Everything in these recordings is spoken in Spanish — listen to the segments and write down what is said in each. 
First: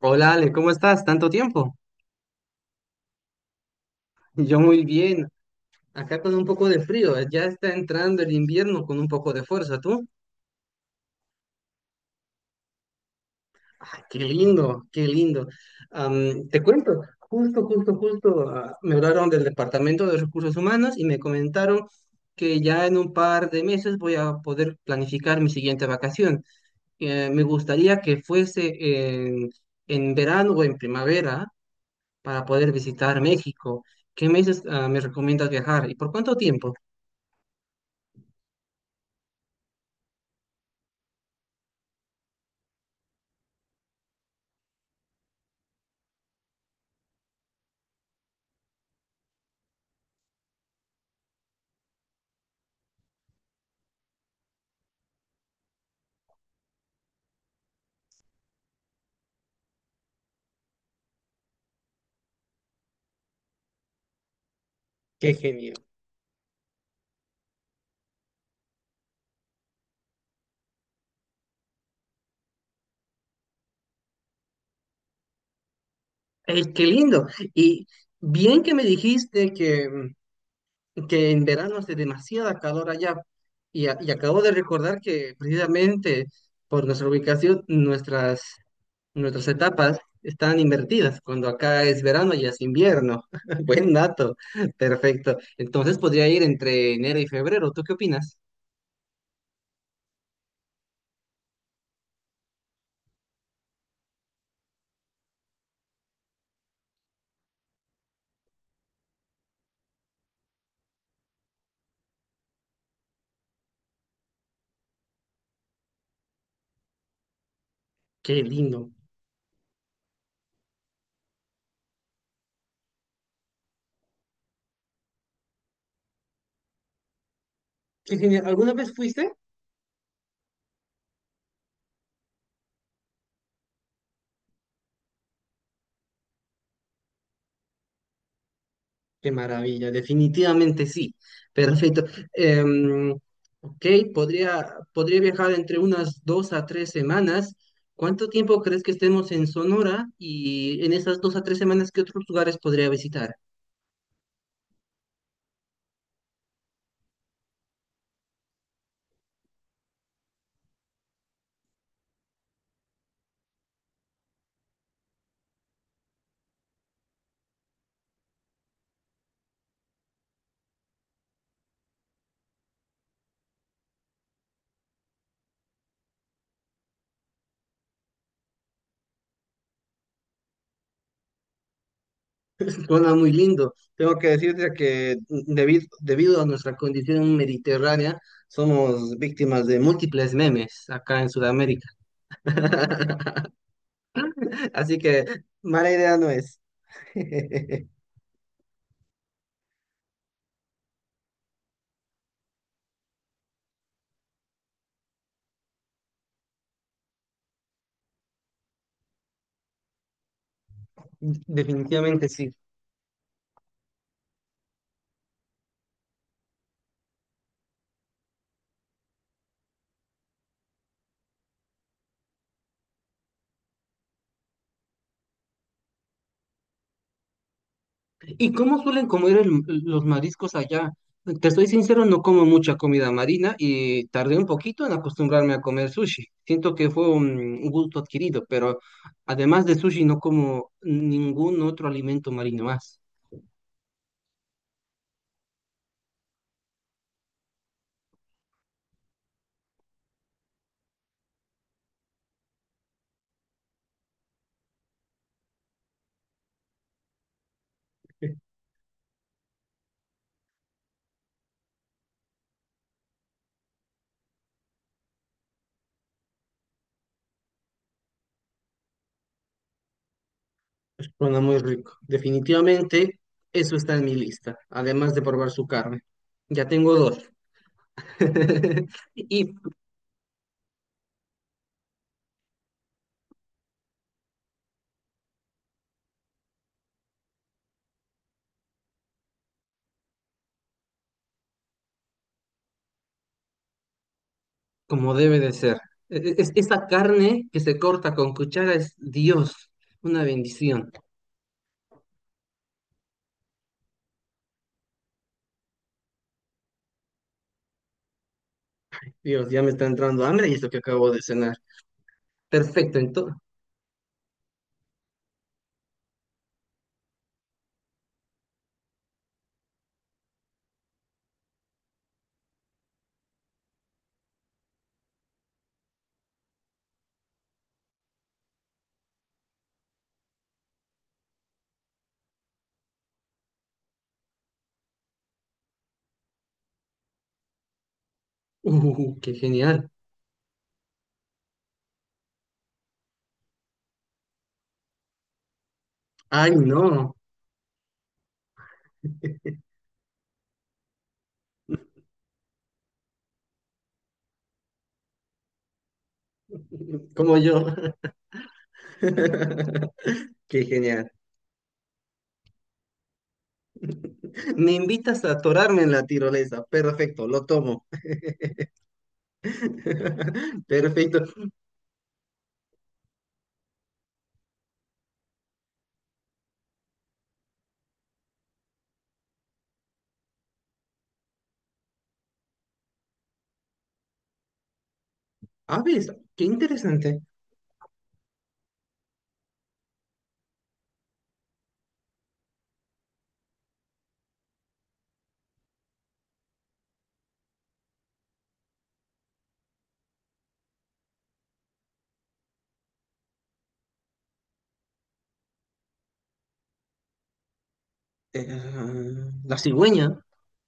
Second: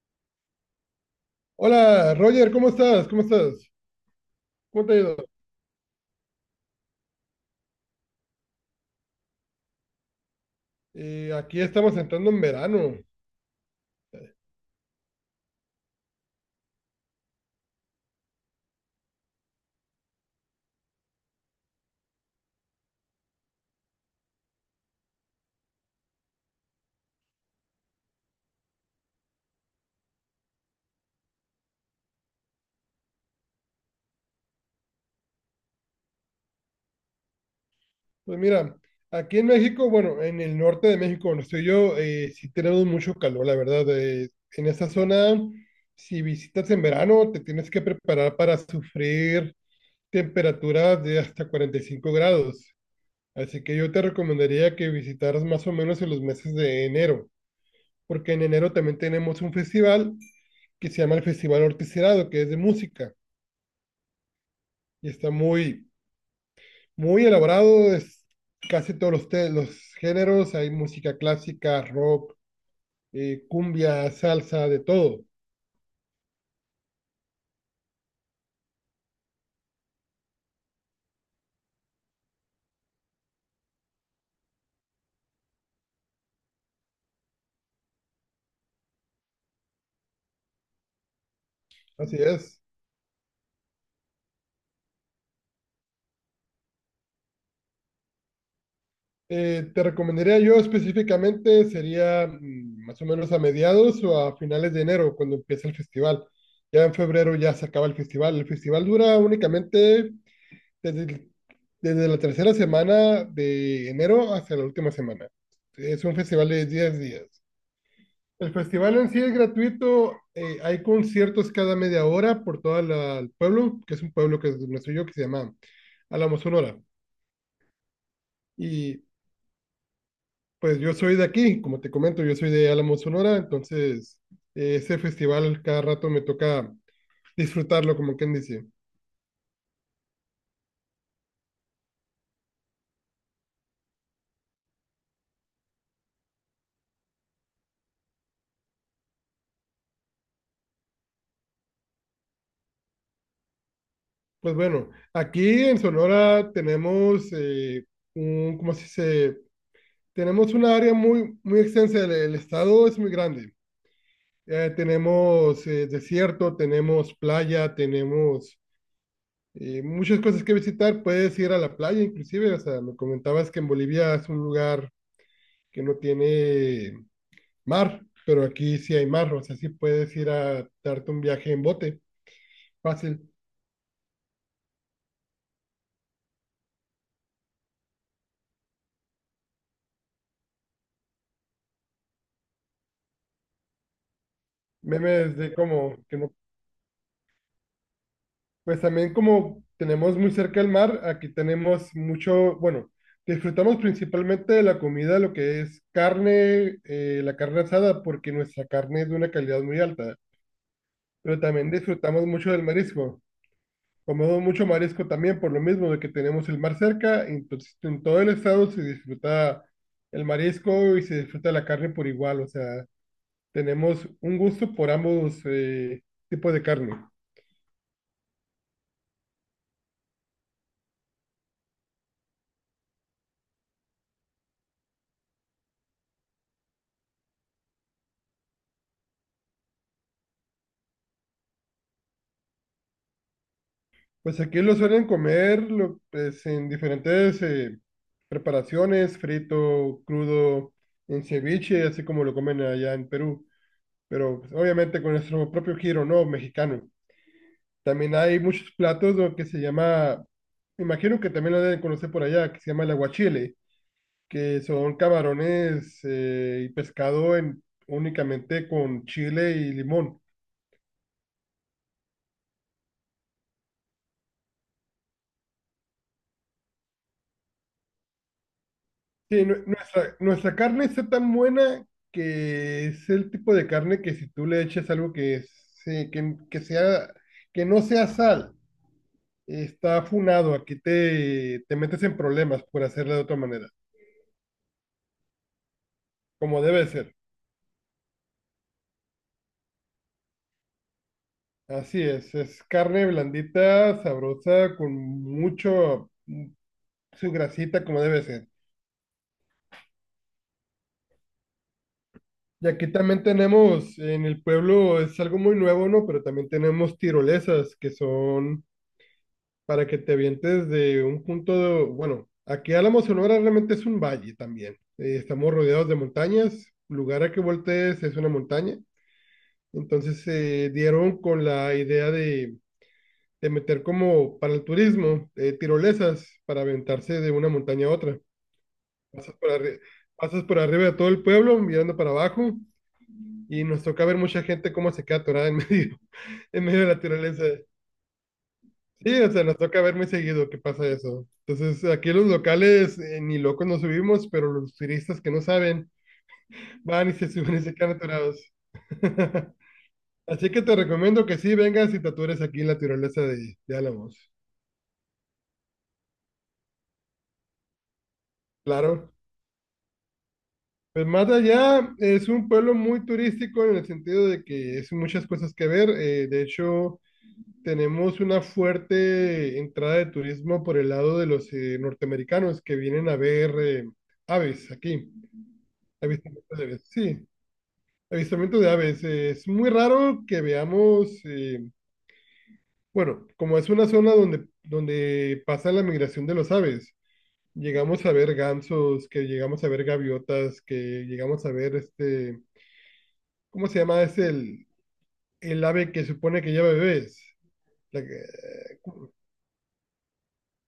Hola Ale, ¿cómo estás? ¿Tanto tiempo? Hola, Roger, ¿cómo estás? ¿Cómo estás? Yo muy ¿Cómo te ha ido? bien, acá con un poco de frío, ya está entrando el invierno con un poco de fuerza, ¿tú? Aquí estamos entrando en verano. Ah, qué lindo, qué lindo. Te cuento, justo, me hablaron del Departamento de Recursos Humanos y me comentaron que ya en un par de meses voy a poder planificar mi siguiente vacación. Me gustaría que fuese en verano o en primavera para poder visitar México. ¿Qué meses, me recomiendas viajar y por cuánto tiempo? Pues mira, aquí en México, bueno, en el norte de México, donde estoy yo, sí tenemos mucho calor, la verdad. En esa zona, si visitas en verano, te tienes que preparar para sufrir temperaturas de hasta 45 grados. Así que yo te recomendaría que visitaras más o menos en los meses de enero, porque en enero también tenemos un festival que se llama el Festival Ortiz Herado, que es de música. Y está Qué genial. Muy elaborado, es casi los géneros, hay música clásica, rock, cumbia, salsa, de todo, Ey, qué lindo. Y bien que me dijiste que en verano hace demasiada calor allá. Y acabo de recordar que precisamente por nuestra ubicación, nuestras etapas están invertidas. Cuando acá es así verano, allá es. es invierno. Buen dato. Perfecto. Entonces podría ir entre enero y febrero. ¿Tú qué opinas? Te recomendaría yo específicamente, sería más o menos a mediados o a finales de enero, cuando empieza el festival. Ya en febrero ya se acaba el festival. El festival dura únicamente desde, el- desde la tercera semana de enero hasta la última semana. Es un festival de 10 días. Qué El lindo. festival en sí es gratuito, hay conciertos cada media hora por todo el pueblo, que es un pueblo que es nuestro yo, que se llama Álamo Sonora. Qué genial. ¿Alguna vez Y fuiste? pues yo soy de aquí, como te comento, yo soy de Álamo Sonora, entonces ese festival cada rato me toca disfrutarlo, como quien dice. Qué maravilla, definitivamente sí. Perfecto. Em, ok, podría viajar entre unas dos a tres semanas. ¿Cuánto tiempo crees que estemos en Sonora? Y en esas dos a tres semanas, ¿qué otros lugares podría visitar? Pues bueno, aquí en Sonora tenemos un, ¿cómo se dice? Tenemos una área muy, muy extensa, del el estado es muy grande. Tenemos desierto, tenemos playa, tenemos muchas cosas que visitar. Puedes ir a la playa, inclusive. O sea, me comentabas que en Bolivia es un lugar que no tiene mar, pero aquí sí hay mar. O sea, sí puedes ir a darte un viaje en bote. Suena Fácil. muy lindo. Tengo que decirte que debido a nuestra condición mediterránea, somos víctimas de múltiples memes acá en Sudamérica. Así que Memes de mala como idea que no no. es. Pues también como tenemos muy cerca el mar, aquí tenemos mucho, bueno, disfrutamos principalmente de la comida, lo que es carne, la carne asada, porque nuestra carne es de una calidad muy alta, pero también disfrutamos Definitivamente mucho sí. del marisco. Comemos mucho marisco también por lo mismo de que tenemos el mar cerca, y entonces en todo el estado se disfruta el marisco y se disfruta la carne por igual, o sea, tenemos un gusto por ambos tipos de carne. ¿Y cómo suelen comer los mariscos allá? Te estoy sincero, no como mucha comida marina y tardé un poquito en acostumbrarme a comer sushi. Siento que fue un gusto adquirido, pero además de sushi no como ningún otro alimento marino más. Pues aquí lo suelen pues, en diferentes preparaciones, frito, crudo, en ceviche, así como lo comen allá en Perú, pero pues, obviamente con nuestro propio giro, ¿no? Mexicano. También hay muchos platos lo que se llama, imagino que también lo deben conocer por allá, que se llama el aguachile, que son camarones y pescado en, únicamente con chile y limón. Suena muy rico. Definitivamente eso está en mi lista, además de probar su carne. Ya tengo dos. Sí, Y nuestra carne está tan buena que es el tipo de carne que si tú le eches algo que sea, que no sea sal, está funado. Aquí te, te metes en problemas por hacerla de otra manera, como debe de ser, como esa debe ser. carne que se corta con cuchara es Dios, una bendición. Así es carne blandita, sabrosa, con mucho su grasita, como debe ser. Dios, ya me está entrando hambre y esto que acabo de cenar. Y aquí Perfecto, también entonces. tenemos, en el pueblo es algo muy nuevo, ¿no? Pero también tenemos tirolesas, que son para que te avientes de un Bueno, aquí Álamo Sonora realmente es un valle también. Estamos rodeados de montañas, lugar a que voltees es una montaña. Entonces se dieron con la idea de meter como para el turismo tirolesas para aventarse de una montaña a otra. Qué Pasas por arri- genial. Pasas por arriba de todo el pueblo mirando para abajo y nos toca ver mucha gente cómo se queda atorada en medio, Ay, en medio de la no, tirolesa. Sí, o sea, nos toca ver muy seguido que pasa eso. Entonces, aquí los locales ni locos nos subimos, pero los turistas que no saben van y se como suben y yo. se quedan atorados. Así que Qué te genial. recomiendo que sí vengas y te atures aquí en la tirolesa de Álamos. Me invitas a atorarme en la tirolesa. Perfecto, lo tomo. Claro. Pues más Perfecto. allá es un pueblo muy turístico en el sentido de que es muchas cosas que ver. De hecho, tenemos una fuerte entrada de turismo por el lado de los norteamericanos que vienen a ver aves aquí. Ah, ves, qué Avistamiento de aves, sí. interesante. Avistamiento de aves. Es muy raro que veamos, Bueno, como es una zona donde pasa la migración de los aves, llegamos a ver gansos, que llegamos a ver gaviotas, que llegamos a ver este, ¿cómo se llama? El ave que supone que lleva bebés. La que- Eh, eh, la cigüeña,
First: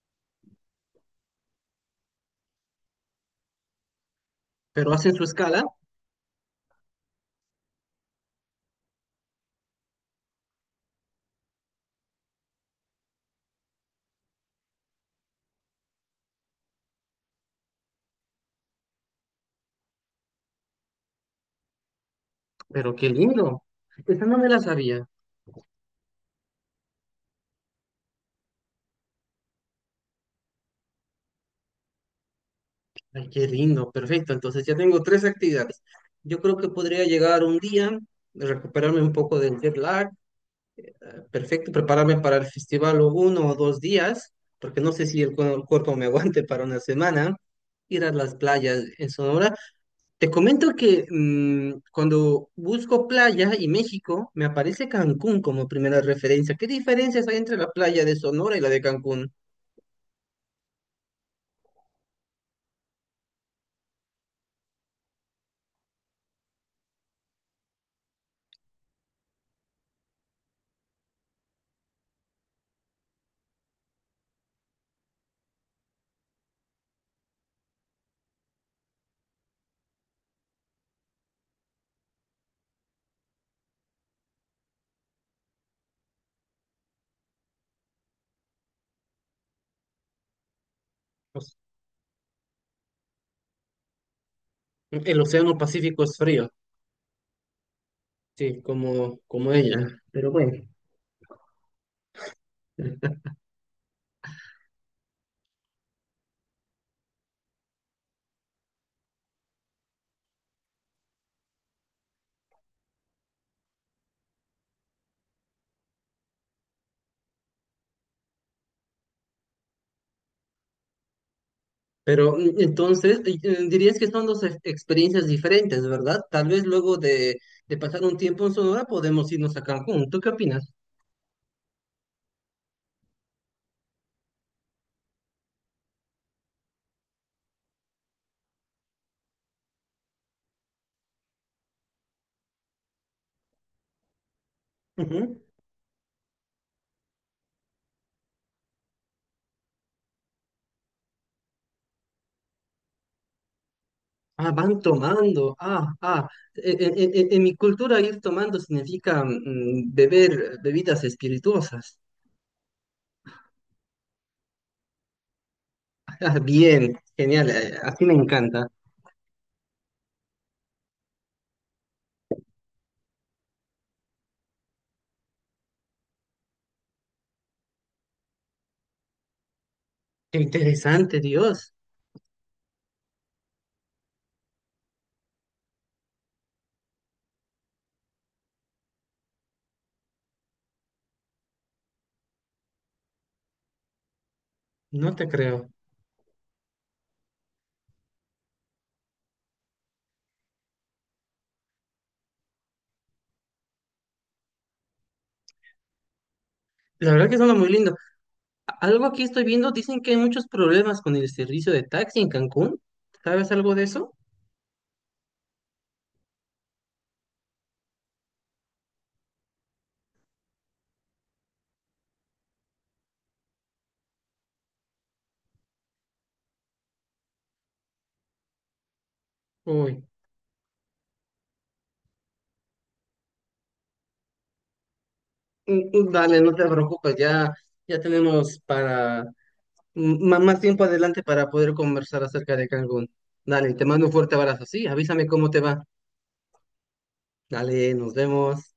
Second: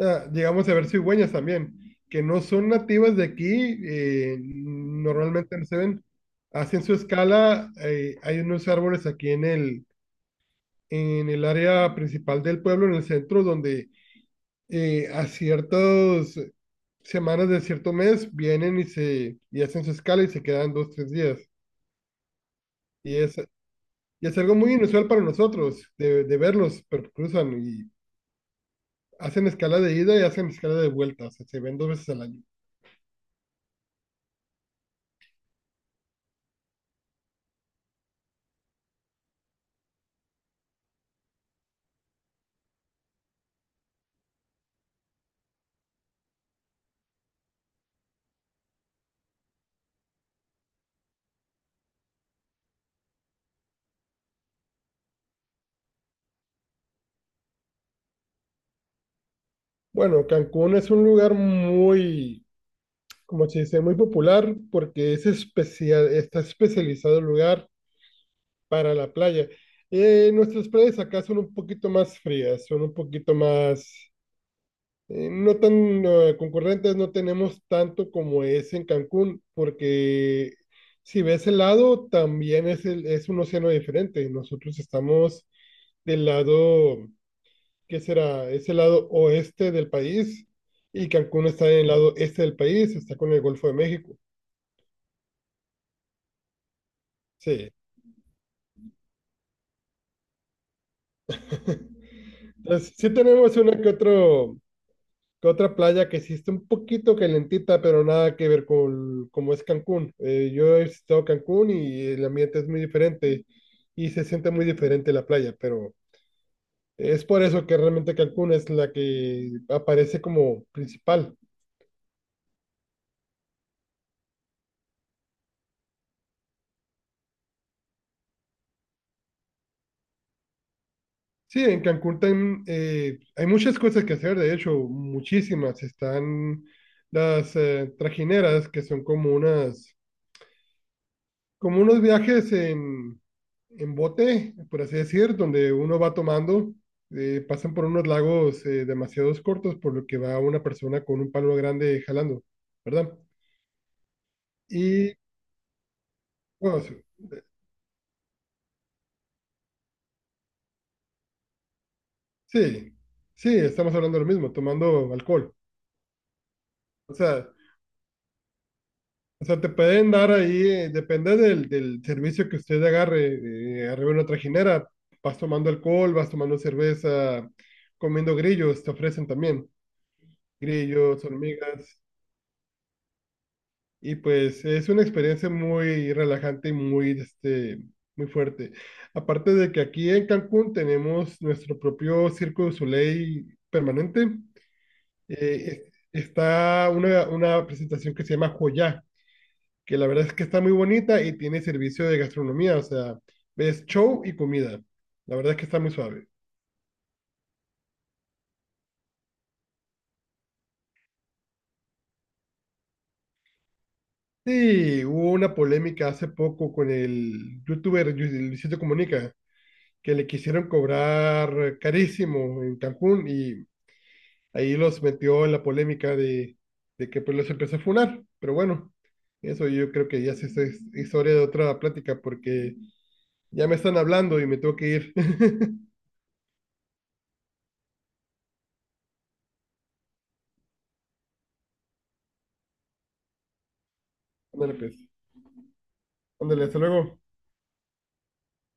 Ah, llegamos a ver cigüeñas también, que no son nativas de aquí, pero hacen su normalmente escala. no se ven. Hacen su escala, hay unos árboles aquí en el área principal del pueblo, en el centro, donde a ciertas semanas de cierto mes vienen y hacen su escala y se quedan dos, tres días. Pero qué Y es, lindo. Esa y es no me algo la muy sabía. inusual para nosotros de verlos, pero cruzan y hacen escala de ida y hacen escala de vuelta, o sea, se ven 2 veces al año. Ay, qué lindo. Perfecto. Entonces ya tengo tres actividades. Yo creo que podría llegar un día, recuperarme un poco del jet lag, perfecto, prepararme para el festival o uno o dos días, porque no sé si el cuerpo me aguante para una semana, ir a las playas en Sonora. Te comento que cuando busco playa y México, me aparece Cancún como primera referencia. ¿Qué diferencias hay entre la playa de Sonora y la de Cancún? Bueno, Cancún es un lugar muy, como se dice, muy popular porque es especial, está especializado el lugar para la playa. Nuestras playas acá son un poquito más frías, son un poquito no tan concurrentes, no tenemos tanto como es en Cancún, porque si ves el lado, también es, es un océano diferente. Nosotros estamos del lado ¿que será? Es el lado oeste del país y Cancún Pues, está en el lado este del país, está con el Golfo de México. el océano Pacífico es frío, Sí. sí, como ella, pero bueno. Entonces, sí tenemos que otra playa que sí está un poquito calentita, pero nada que ver con cómo es Cancún. Yo he visitado Cancún y el ambiente es muy diferente y se siente muy diferente la playa, pero es por eso que realmente Cancún es la que aparece como principal. Pero entonces dirías que son dos experiencias diferentes, ¿verdad? Tal vez luego de pasar un tiempo en Sonora podemos irnos a Cancún. ¿Tú qué opinas? Sí, en Cancún hay muchas cosas que hacer, de hecho, muchísimas. Están las trajineras, que son como unas, como unos viajes en bote, por así decir, Ujú. donde uno va tomando, pasan por unos lagos demasiados cortos, por lo que va una persona con un palo grande jalando, ¿verdad? Ah, van Y, tomando. Ah, ah. Bueno, sí, En mi cultura ir tomando significa beber bebidas espirituosas. sí, sí, estamos hablando de lo mismo, tomando alcohol. Ah, bien, O sea, genial. Así me encanta. O sea, te pueden dar ahí, depende del servicio que usted agarre, arriba en una trajinera, vas tomando alcohol, vas tomando cerveza, comiendo grillos, te ofrecen también Qué interesante, grillos, Dios. hormigas, y pues es una experiencia muy relajante y muy, este, muy fuerte. Aparte de que aquí en Cancún tenemos nuestro propio Circo du Soleil permanente, No te creo. eh, está una presentación que se llama Joya que la verdad es que está muy bonita y tiene servicio de gastronomía, o sea, ves show y comida. La verdad es que está muy suave. La verdad que suena muy lindo. Algo aquí estoy viendo, dicen que hay muchos problemas con el servicio de taxi en Cancún. ¿Sabes algo de eso? Sí, hubo una polémica hace poco con el youtuber Luisito Comunica, que le quisieron cobrar carísimo en Cancún y ahí los metió en la polémica de que pues los empezó a funar. Pero bueno, eso yo Uy, creo que ya sí es historia de otra plática porque ya me están hablando y me tengo que ir. Dale, no te preocupes, ya tenemos para más tiempo adelante para poder conversar acerca de Cancún. Dale, te mando un fuerte abrazo. Ándale Sí, pues, avísame cómo te va. ándale, hasta luego. Dale, nos vemos.